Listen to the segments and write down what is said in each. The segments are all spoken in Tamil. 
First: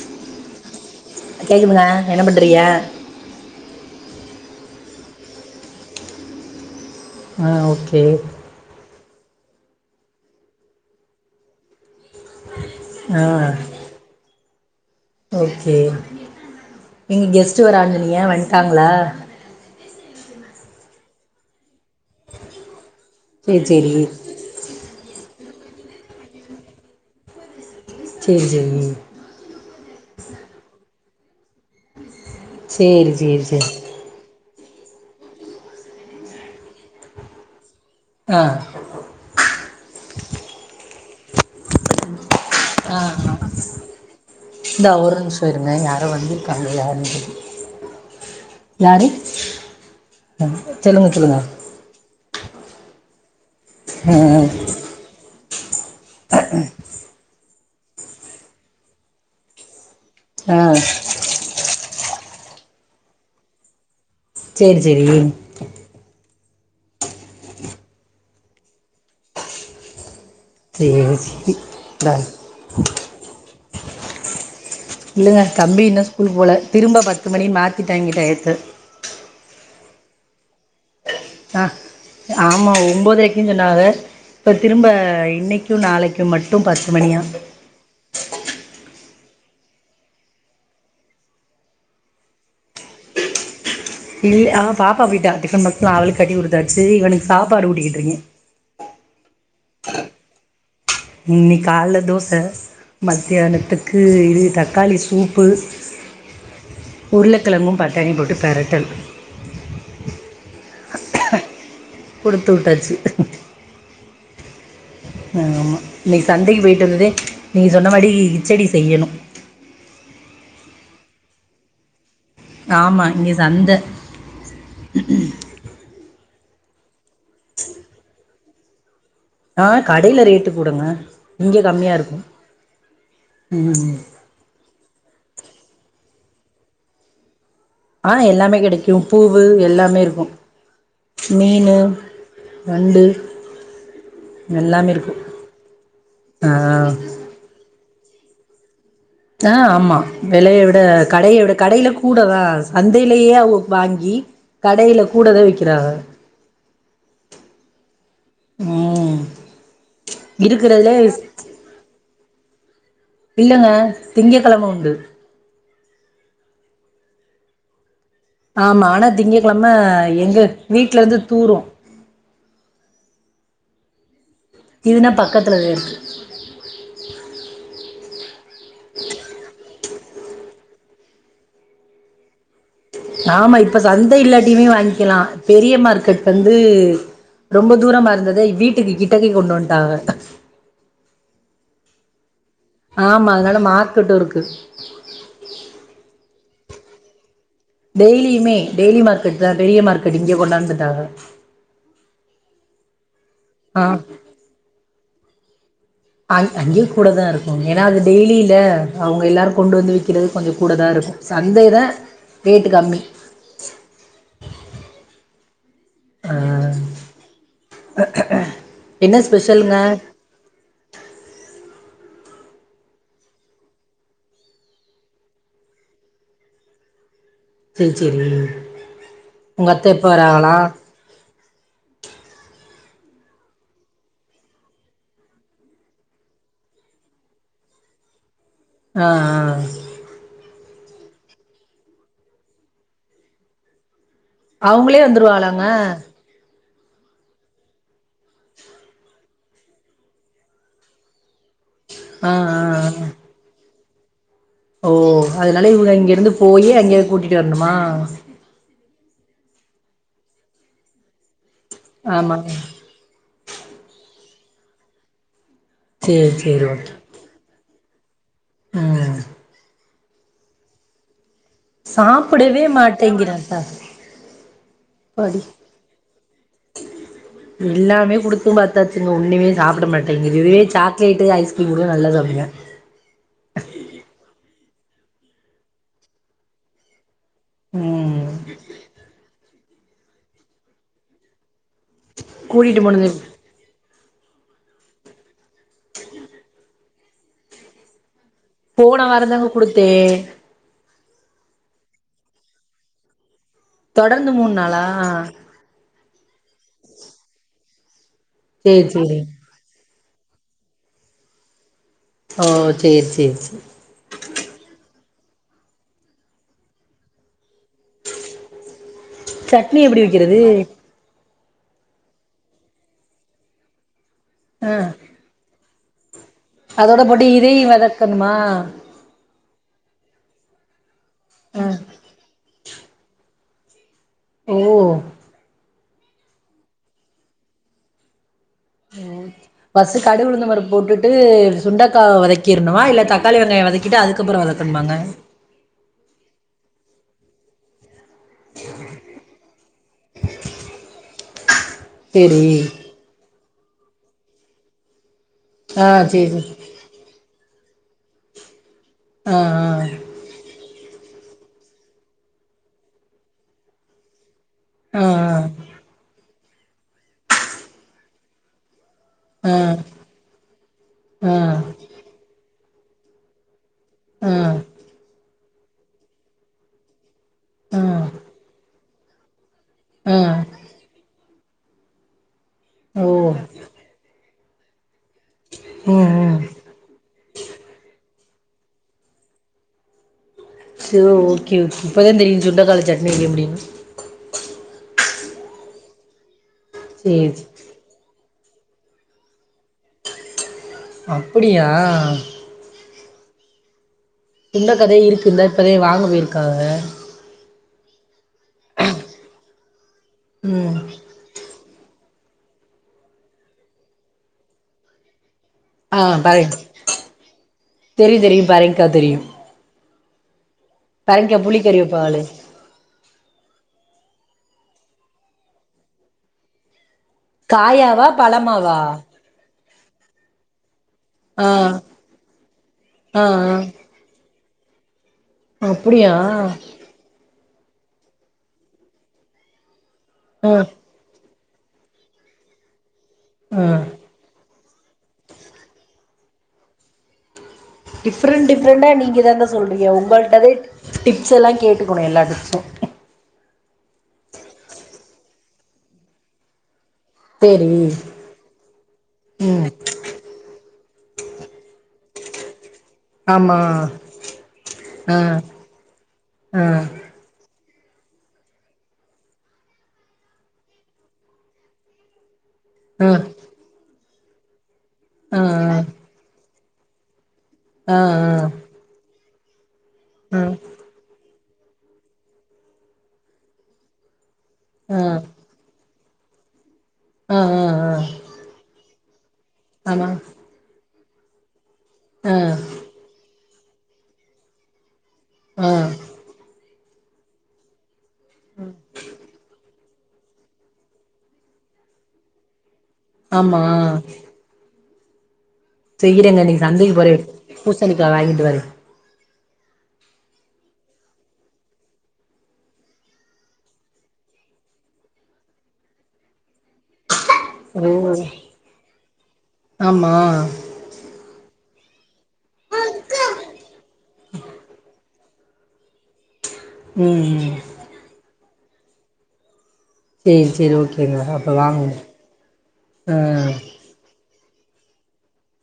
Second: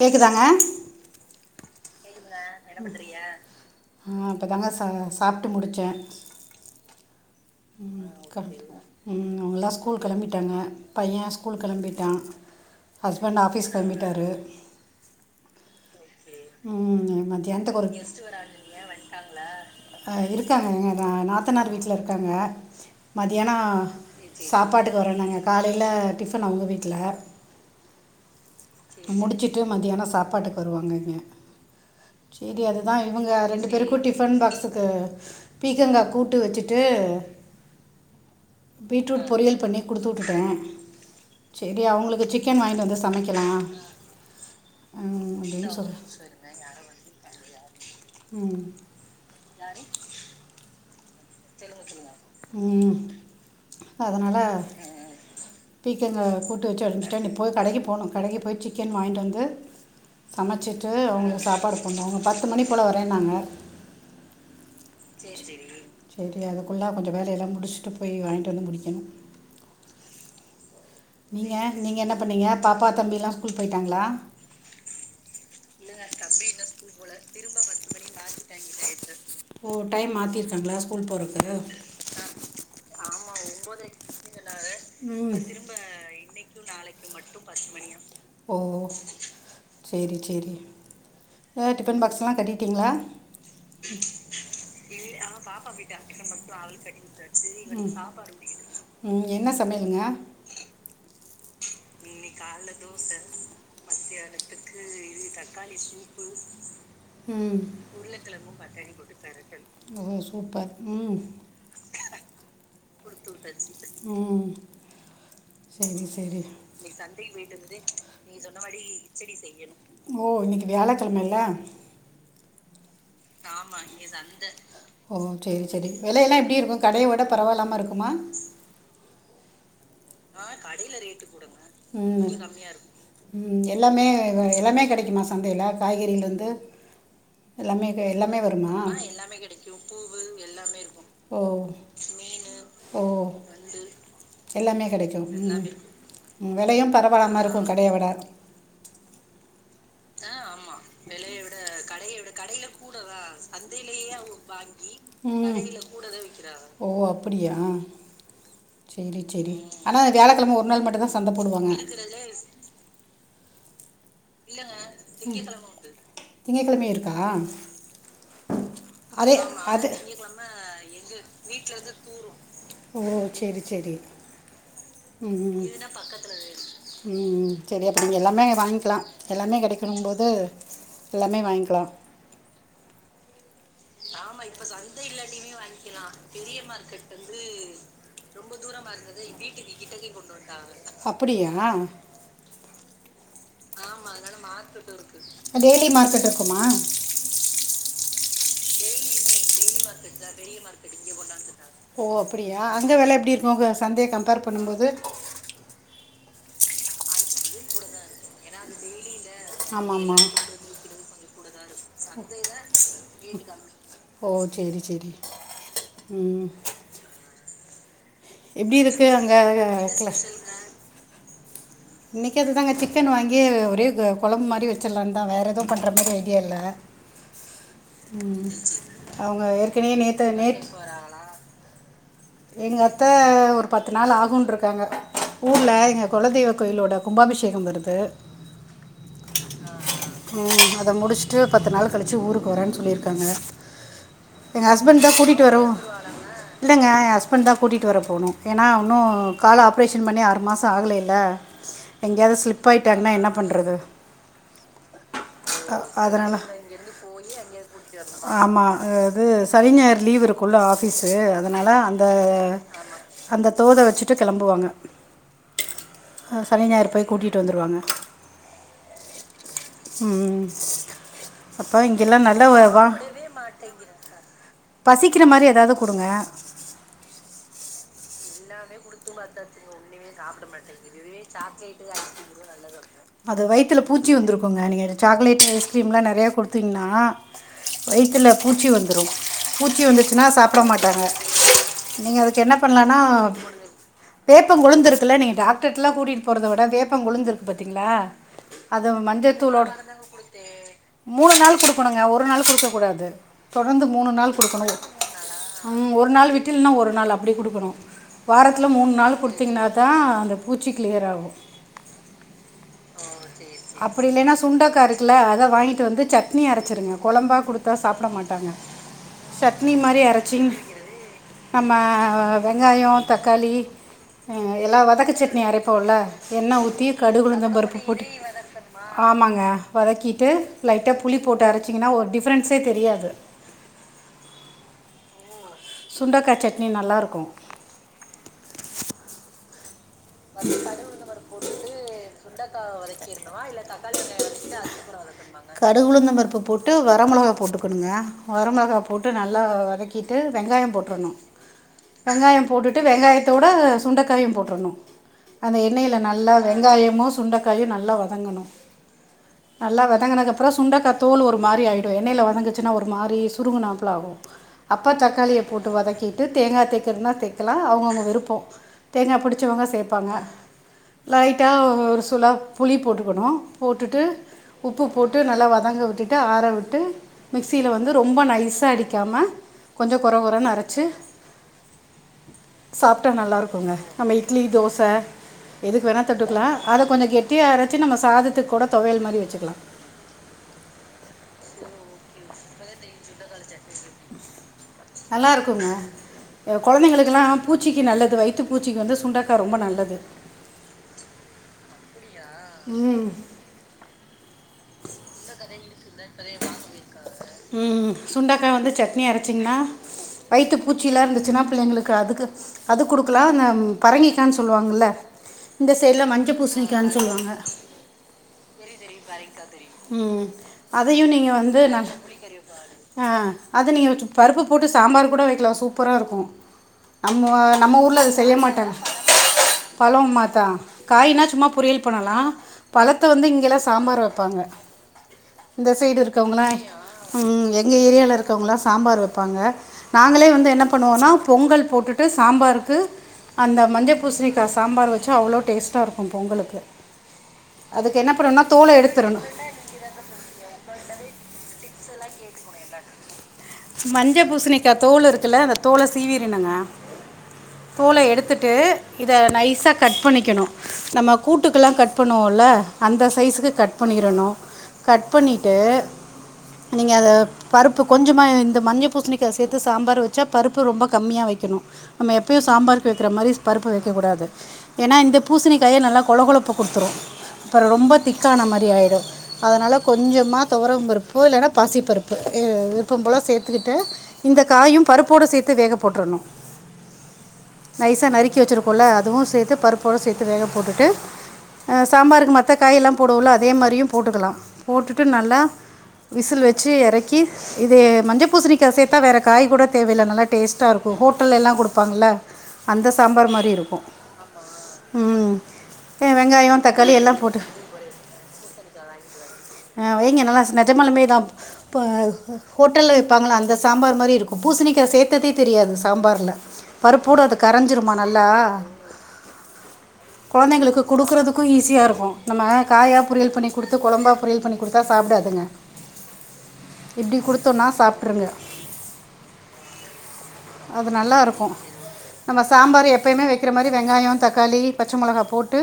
கேக்குதாங்க ஆ கேக்குதா ஆ என்ன பண்றீங்க நா இப்பதாங்க சாப்ட்டு முடிச்சேன் ஆ ஓகே ம் அவங்கயெல்லா ஸ்கூல் கேளம்பிட்டாங்க பையன் ஸ்கூல் கெளம்பிட்டா ஆ ஹஸ்பண்ட் ஆஃபிஸ் கெளம்பிட்டாரு ஓகே ம், நீங்க கெஸ்ட்டு வராங்னு சொன்னிங்க வன்ட்டாங்களா ஆ இருக்காங்க எங்க நாத் தனார் வீட்ல இருக்காங்க மதியானோ சேரி சேரி சாப்ட்டுக்கு வரேனாங்க காலையில டிஃபன் அவுங்க வீட்ல செரி செரி முடிச்சிட்டு மதியானோ சாப்பாட்டுக்கு வருவாங்க இங்கே சேரி அது தா இவங்க சேரி ரெண்டு சேரி பேர கூட்டிட் டிபன் பாக்ஸுக்கு பீக்கங்கா கூட்டு வெச்சிட்டு ஆ பீட்ரூட் பொரியல் பண்ணி குடுத்து வுட்டுட்டே செரி அவங்களுக்கு சிக்கன் வாங்கிட்டு ஆ வந்து சமைக்கலா ஆ இந்தா ஓரு நிமிசோ இருங்க சொல்லி யாரோ வந்துக்காங்க யாருனு ம் யாரி சொல்லுங்க சொல்லுங்க ம் ஆ அதனால ஆ பீக்கங்கா கூட்டு வச்சு அனுப்சிட்டே இப்போ கடைக்கி போனு கடைக்கு போய் சிக்கன் வாங்கிட்டு வந்து ஆ சமைச்சிட்டு அவங்களுக்கு சாப்பாடு போடணு அவுங்க பத்து மணி போல வரேன்னாங்க செரி செரி செரி அதுக்குள்ள கொஞ்சோ வேலையெல்லா முடிச்சிட்டு போய் வாங்கிட்டு வந்து முடிக்கணோ [unintelligible] ஏ நீங்க இந்தா என்ன பண்ணீங்க பாப்பா தம்பிலா ஸ்கூல் போயிட்டாங்களா இல்லைங்க தம்பி இன்னோ ஸ்கூல்க்கு போகல திரும்ப பத்து மணி மாத்திட்டாங்க டைம் ஓ டைம் மாத்திற்காங்கலா ஸ்கூல் போற ஆ ஆம்மா ஒம்பதொரைக்கினு சொன்னாங்க இப்போ திரும்ப இன்னைக் திரும்ப ட்டு நாளைக்கு மட்டு பத்து மணியா ஓ சேரி சேரி அ டிஃபன் பாக்ஸ்லா கட்டிட்டிங்ளா இல் ஆ பாப்பா போய்ட்டா டிஃபன் பாக்ஸ்ல்லா அவளுக்கு கட்டி குடுத்தாச்சி இவனுக்கு சாப்பாடு ஊட்டிட்டு இருக்கே ம் என்ன சமையலுங்க இன்னிக்கால்ல தோ இன்னிகால்ல தோச இது மத்தியானத்துக்கு தக்காளி இது சூப்பு தக்காளி சூப்பு ம் உருளைக்கிழங்கும் பட்டாணியும் போட்டு உருளகெழங்கு பெரட்டல் பட்டானி போட்டு மெட்டல் ம் சூப்பர் ம் குடுத்வுட்டாச்சி ம் ஆ ஆமா சரி இன்னைக்கு சரி சந்தைக்கு போயிட்டு வந்ததே நீங்க சொன்ன மாடி கிச்சடி செய்யனு ஓ இன்னைக்கு வியாழக்கெழம இல்ல ஆமா இங்க சந்த ஆமா இங்க சந்த் ஓ செரி செரி வெளயெல்லா எப்டி இருக்கு கடைய விட பரவால்லாம இருக்குமா ஆ கடையில ரேட்டு கூடங்க இங்க கம்மியாக இருக்கு கம்மியா இருக்கு ம் எல்லாமே எல்லாமே கெடைக்குமா சந்தையில காய்கறில இருந்து எல்லாமே கெ ஆ எல்லாமே வருமா கெடைக்கு பூவு எல்லாமே இருக்கு ஓ மீனு ஓ நண்டு எல்லாமே இருக்கு கெடைக்கு எல்லாமே ஆ வெலையு பரவாலா மாரி இருக்கு கடையை விட த்த ஆமா வெலையை விட கடையை விட கடையில கூட தா சந்தையிலயே அவுங்க வாங்கி கடையில கூடதா ம் விக்கிறாக ஓ அப்டியா ம் செரி செரி ஆனா வியாழக்கிழம ஒரு நாள் இருக்கறதுலே மட்டு தா சந்த போடுவாங்க இல்லங்க திங்கக்கெழம இல்லங்க உண்டு திங்ககிழம உண்டு திங்ககிழமையு இருக்கா ஆமா ஆனா அதே ஆமா ஆனா திங்ககிழம அது எங்க வீட்ல இருந்து தூரோ ஓ செரி செரி இதுனா பக்கத்துலதே செரி அப்ப நீங்க எல்லாமே வாங்கில்லா கெடைக்கணு போது எல்லாமே வாங்கில்லா ஆமா இப்ப சந்தை இல்லாட்டியுமே வாங்கில்லா பெரிய மார்க்கெட் வந்து ரொம்ப தூரமா இருந்தத வீட்டுக்கு கிட்டக்க கொண்டு வந்துட்டாங்க அப்டியா ஆமா அதனால மார்க்கெட்டு இருக்கு டெய்லி மார்க்கெட் இருக்குமா டெய்லியுமே டெய்லி மார்க்கெட் தா பெரிய மார்க்கெட் இங்க கொண்டு வந்துட்டாங்க ஓ அப்டியா அங்க வெல எப்டி இருக்கு இங்க ஆ சந்தய கம்பேர் பண்ணுபோது அங்கயு கூட தா இருக்கு ஏனா அது டெய்லில்ல அவுங்க எல்லாரு கொண்டு வந்து ஆமாம் ஆமாம் விற்கிறது கொஞ்சோ கூட தா இருக்கு சந்தைல ரேட் கம்மி ஓ செரி செரி ஆ ம் [unintelligible] எப்டி இருக்கு என்ன அங்கே ஸ்பெஷலுங்க க்ளஸ் இன்னக்கு அதுதாங்க சிக்கன் வாங்கி ஒரே கொழம்பு மாரி வச்சிடலான்னு தா வேற எதுவு பண்ற மாதிரி ஐடியா இல்ல சேரி சேரி அவங்க உங்க அத்த ஏற்கனவே எப்ப நேற்று வறாங்களா எங்க அத்த ஒரு பத்து நாள் ஆகுன்ருக்காங்க ஊர்ல எங்க குலதெய்வ கோயிலோட கும்பாபிஷேகம் வருது அஹ் அஹ் அஹ் ம் அத முடிச்சுட்டு பத்து நாள் கழிச்சு ஊருக்கு வரேன்னு சொல்லியிருக்காங்க எங்க ஹஸ்பண்ட் அவங்களே தா கூட்டிட்டு வந்துருவாளாங்க வரவு இல்லைங்க எ ஹஸ்பண்ட் தா கூட்டிட்டு வர போணு ஏன்னா இன்னு கால் ஆப்ரேஷன் பண்ணி ஆறு மாசோ ஆகலைல ஆ எங்கையாவது ஸ்லிப் ஆ ஆ ஆயிட்டாங்கன்னா என்ன பண்றது ஓ அதனால இவுங்க இங்கருந்து போயி அங்கே போய் கூட்டிட்டு வரணுமா ஆமா இது சனி ஞாயிறு லீவ் இருக்குல ஆஃபீஸு அதனால அந்த ஆமா அந்த தோத வச்சிட்டு கிளம்புவாங்க சேரி சேரி ஓகே கூட்டிட்டு வந்துருவாங்க ம் ம் அப்ப இங்கெல்லா நல்ல சாப்பிடவே வாங்கவே மாட்டேங்கிறான்க்கா மாட்டேங்குதுங்க பசிக்கிற அப்பாடி மாதிரி எதாவ்து குடுங்க எல்லாமே குடுத்து எல்லாமே குடுத்து பாத்தாச்சுங்க ஒண்ணுமே சாப்பிட இதுவே மாட்டேங்கது இதுவே சாக்லேட்டு ஐஸ்கிரீம் கூட சாக்லேட்டு நல்லா ஐஸ்கிரீமு சாப்டுங்க [unintelligible] அது வயித்ல பூச்சி வந்துருக்குங்க நீங்க சாக்லேட்டு ஐஸ்க்ரீம்லா நெறையா குடுத்தீங்ன்னா ம் வயித்ல பூச்சி வந்துடு பூச்சி வந்துருச்சுன்னா சாப்ட மாட்டாங்க நீங்க அதுக்கு என்ன கூட்டிட்டு பண்லானா போனது வேப்ப கொளுந்துருக்குல்ல நீங்க டாக்டர்டல்லா கூட்டிட்டு போறத விட வேப்ப கொளுந்திருக்கு பாத்தீங்ளா அது போன வாரந்தாங்க மஞ்சத்தூளோட குடுத்தே மூணு நாள் கொடுக்கணுங்க ஒரு நாள் கொடுக்க கூடாது தொடர்ந்து மூணு நாள் மூண் கொடுக்கணு நாளா ம் ஒரு நாள் விட்டு இல்லன்னா ஒரு நாள் அப்டி கொடுக்கணு வாரத்தில சேரி மூணு சேரி நாள் குடுத்தீங்கனா தா அந்த பூச்சி கிளியர் ஆகு ஓ சேரி சேரி சேரி அப்டி இல்லன்னா சுண்டைக்கா இருக்குல அத வாங்கிட்டு வந்து சட்னி அரச்சுருங்க குழம்பா கொடுத்தா சாப்ட மாட்டாங்க சட்னி மாதிரி எப்டி வைக்கிறது அரைச்சி நம்ம வெங்காயோ தக்காளி ஆ எல்லா வதக்கு சட்னி அரைப்போல எண்ண ஊத்தி அதோட போட்டு கடுகு இதையு உளுந்தம்பருப்பு போட்டு வதக்கணுமா ஆமாங்க வதக்கிட்டு லைட்டா புளி போட்டு ஆ அரச்சிங்கன்னா ஒரு டிஃபரென்ஸே தெரியாது ஓஹ் சுண்டக்கா சட்னி நல்லாருக்கு ம் ஃபர்ஸ்ட்டு கடுகு உளுந்தம்பருப்பு போட்டுட்டு சுண்டக்கா வதக்கிடணுமா இல்ல தக்காளி வெங்காய வதக்கிட்டு அதுக்கப்புறோ வதக்கணுமாங்க கடுகுளுந்தம்பருப்பு போட்டு வர மிளகா போட்டுக்கணுங்க வரமிளகா போட்டு நல்லா வதக்கிட்டு வெங்காயோ போட்ருணு வெங்காயோ சேரி போட்டுட்டு வெங்காயத்தோட சுண்டைக்காயு போட்ரணு அந்த ஆ எண்ணெயில நல்லா சேரி வெங்காயமு சுண்டக்காயு நல்லா வதங்கணு ஆ ஆ நல்லா வதங்கினது அப்புறோ சுண்டைக்கா தோல் ஒரு மாரி ஆயிடு எண்ணெயில வதங்குச்சுன்னா ஒரு மாரி சுருங்குநாப்ல ஆகு அப்பா ஆ தக்காளிய போட்டு வதக்கிட்டு தேங்கா தைக்கிறதுனா தைக்கலா அவங்கவுங்க விருப்போ தேங்கா ஆ பிடிச்சவங்க சேப்பாங்க ஆ ஆ லைட்டா ஒரு சுளா புளி போட்டுக்கனு போட்டுட்டு உப்பு போட்டு நல்லா வதங்கவிட்டுட்டு ஆற விட்டு மிக்சியில ஆ வந்து ரொம்ப நைஸாக அடிக்காம கொஞ்சோ கொர ஆ கொரன்னு அரச்சி ஓ சாப்ட்டா நல்லா இருக்குங்க நம்ம இட்லி தோச எதுக்கு வேணா ம் ம் தொட்டுக்கலா அத கொஞ்ச கெட்டியா அரைச்சு நம்ம சாதத்துக்கு கூட தொவயல் மாறி வச்சுக்கலா ச ஓகே இப்பதா தெரியு சுண்டக்கால சட்னி வக்க முடியும்னு நல்லா இருக்குங்க குழந்தைங்களுக்கெல்லா சேரி பூச் சே பூச்சிக்கு நல்லது வயித்து பூச்சிக்கு வந்து சுண்டக்கா ரொம்ப நல்லது அப்டியா ம் சுண்டக்காதே இருக்கு இந்தா இப்போதை வாங்க போயிருக்காங்க ம் சுண்டைக்கா வந்து சட்னி அரைச்சிங்கன்னா வயித்து ம் பூச்சியிலா இருந்துச்சுன்னா பிள்ளைங்களுக்கு அதுக்கு அது குடுக்கலா அந்த பரங்கிக்கான்னு சொல்லுவாங்கல்ல இந்த ஆ சைடுல மஞ்ச பரங் பூசணிக்கானு சொல்லுவாங்க தெரியு தெரியு பரங்கிக்கா தெரியு அதையு நீங்க பரங்கிக்கா வந்து புளிக்கறி நல் வப்பாகளே ஆ அது நீங்க வச்சு பருப்பு போட்டு சாம்பார் கூட வைக்கலா சூப்பராக இருக்கு நம்ம நம்ம ஊர்ல காயாவா அத செய்ய மாட்டாங்க பழமாவா பழம் மா தா காயினா ஆ சும்மா பொரியல் பண்ணலா பழத்த ஆ வந்து ஆ இங்கெல்லா சாம்பார் வப்பாங்க இந்த சைடு அப்டியா இருக்கவங்களா ம் எங்க ஏரியாவுல இருக்கிறவங்களா சாம்பார் வப்பாங்க நாங்களே வந்து ஆ என்ன பண்ணுவோன்னா பொங்கல் போட்டுட்டு சாம்பாருக்கு அந்த ஆ மஞ்ச பூசினிக்கா சாம்பார் வச்சு அவ்ளோ டேஸ்ட்டாக இருக்கு பொங்கலு அதுக்கு என்ன பண்ணணுன்னா டிஃப்ரெண்ட் தோல டிஃப்ரெண்டா நீங்க எடுத்துறணு தாங்க சொல்றீங்க உங்கள்ட்டதே டிப்ஸ் எல்லா கேட்டுக்கணு எல்லா டிப்ஸு மஞ்சப் பூசணிக்கா தோல் இருக்குல்ல அந்த தோல சீவீரினுங்க சேரி தோல எடுத்துட்டு இத ம் நைஸாக கட் பண்ணிக்கணு நம்ம கூட்டுக்கெல்லா கட் பண்ணுவோல்ல அந்த சைஸுக்கு ஆமா கட் பண்ணிறணு கட் ஆ பண்ணிட்டு ஆ நீங்க அத பருப்பு கொஞ் சமா இந்த மஞ்ச பூசணிக்கா சேர்த்து சாம்பார் வச்சா பருப்பு ரொம்ப கம்மியா வைக்கணு நம்ம எப்பயு சாம்பாருக்கு ஆ வைக்கிற ஆ மாரி பருப்பு வைக்கக் கூடாது ஏன்னா இந்த பூசணிக்காயே நல்லா கொளகொளப்ப குடுத்துரு அப்பறோ ஆ ரொம்ப ஆ ஆ திக்கான மாரி ஆயிடோ அதனால கொஞ்சமா தொவரம் பருப்பு பு இல்லன்னா பாசிப்பருப்பு இ விருப்போ போல சேத்துக்கிட்டு இந்த காயு ஆ ஆ பருப்போட சேத்து வேக போட்றணு ஆ ஆ நைசா நறுக்கி வச்சிருக்கோல அதுவு சேத்து பருப்போட ஆமா சேத்து வேக போட்டுட்டு அ ஆ சாம்பாருக்கு மத்த காய்யெல்லா போடுவோல அதே மாரியு போட்டுக்கலா போட்டுட்டு நல்லா அ விசில் வெச்சு எறக்கி இது மஞ்ச பூசணிக்கா சேத்தா வேற காய் கூட தேவயில்ல நல்லா டேஸ்ட்டா இருக்கோ ஹோட்டல்லல்லா குடுப்பாங்கள்ள அந்த சாம்பார் மாரி ஆமா இருக்கு ம் அஹ், செய்யிறேங்க நா இன்னக்கி வெங்காயம் தக்காளி சந்தைக்கு போற எல்லாம் போட்டு பூசணிக்கா வாங்கிட்டு வரே அ வெய்ங்க நல்லா நெஜமாலுமே தா ப ஹோட்டல்ல விப்பாங்கள்ள அந்த சாம்பார் மாரி இருக்கு பூசணிக்கா சேத்ததே தெரியாது சாம்பார்ல பருப்போட கரஞ்சிருமா அது ஓ நல்லா ஆமா கொழந்தைங்களுக்கு குடுக்குறதுக்கு ஈஸியா இருக்கோ நம்ம காயா பொரியல் பண்ணி குடுத்து கொழம்பா பொரியல் பண்ணி குடுத்தா சாப்டாதுங்க ம் இப்டி ம் குடுத்தோன்னா சாப்ட்ருங்க சேரி சேரி அது நல்லா ஓகேங்க இருக்கு அப்போ வாங்க நம்ம சாம்பாரு ஆ எப்பயுமே வெக்கிற மாரி வெங்காயோ தக்காளி பச்ச மொளகா போட்டு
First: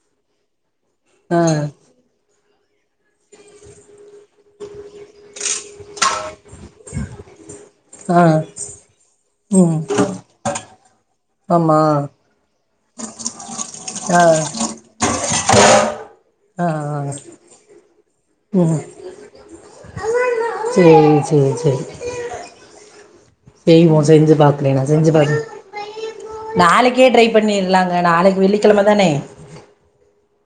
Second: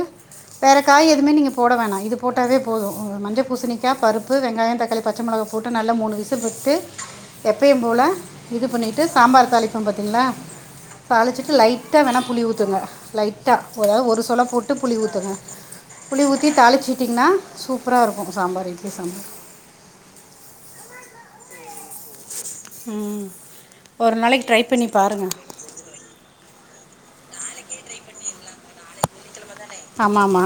வேற காய் எதுமே ஆ நீங்க போட வேணா இது போட்டாவே போது அ மஞ்ச பூசணிக்கா பருப்பு வெங்காயோ தக்காளி பச்ச மொளகா போட்டு நல்லா மூணு விசில் விட்டு எப்பயும் போல ஆ இது பண்ணிட்டு சாம்பார் ம் தாளிப்போ பாத்தீங்ளா தாளிச்சிட்டு ஆமா லைட்டா வேணா புளி ஊத்துங்க லைட்டா அதாவது ஒரு ஆ சொலப் போட்டு புளி ஊத்துங்க புளி ஊத்தி ஆ ஆ தாளிச்சிட்டிங்ன்னா சூப்பரா இருக்கோ சாம்பார் ம் இட்லி சாம்பார் சேரி சேர் சேரி ம் செய்வோ ஒரு செஞ்சு நாளைக்கு ட்ரை பாக்குறே நா பண்ணி செஞ்சு பாருங்கள் பாத்து நாளைக்கே ட்ரை பண்ணிர்லாங்க நாளைக்கு வெள்ளிக்கெழம தானே ஆமா ஆமா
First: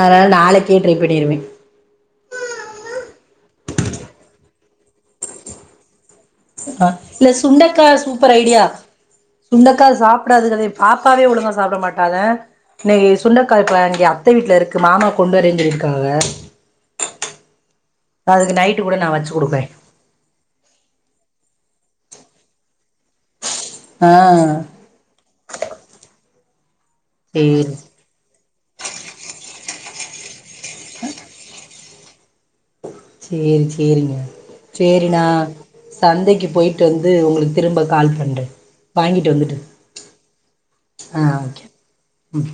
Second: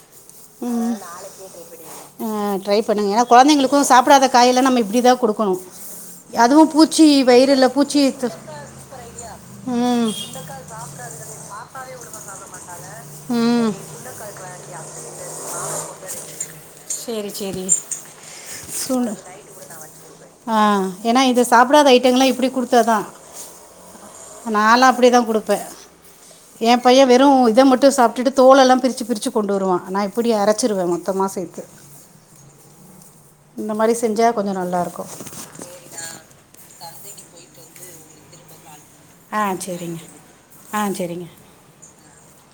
அதனால நாளைக்கே ட்ரை பண்ணிருவே அ ட்ரை பண்ணுங்க ஏனா கொழந்திங்ளுக்கோ சாப்டாத காயெல்லா நம்ம இப்டிதா குடுக்கணு அ இல்ல சுண்டக்கா சூப்பர் த- ஐடியா சுண்டக்கா ம் சாப்டாதுகளே பாப்பாவே ஒழுங்கா சாப்ட மாட்டாக இன்னைக்கி சுண்டக்கா ம் இப்ப இங்க அத்த வீட்ல இருக்கு மாமா கொண்டு வரேன் சொல்லியிருக்காக சேரி சேரி அதுக்கு நைட்டு கூட நா வச்சு குடுப்பே அ ஏனா இது சாப்டாத ஐட்டங்கல்லா இப்டி குடுத்தாதா ஆ நாலா அப்டிதா குடுப்பே எ பைய வெறு இத சேரி மட்டு சாப்ட்டுட்டு தோலெல்லா பிரிச்சு பிரிச்சு கொண்டு வருவா நா இப்படி அரச்சிருவ மொத்தமா சேத்து சேரி மாதிரி சேரிங்க செஞ்சால் கொஞ்சம் சேரி நல்லாயிருக்கும் நா சந்தைக்கு போய்ட்டு வந்து உங்களுக் திரும்ப கால் பண்ற வாங்கிட்டு ஆ வந்துட்டு சரிங்க ஆ அ சரிங்க ஓகே ம்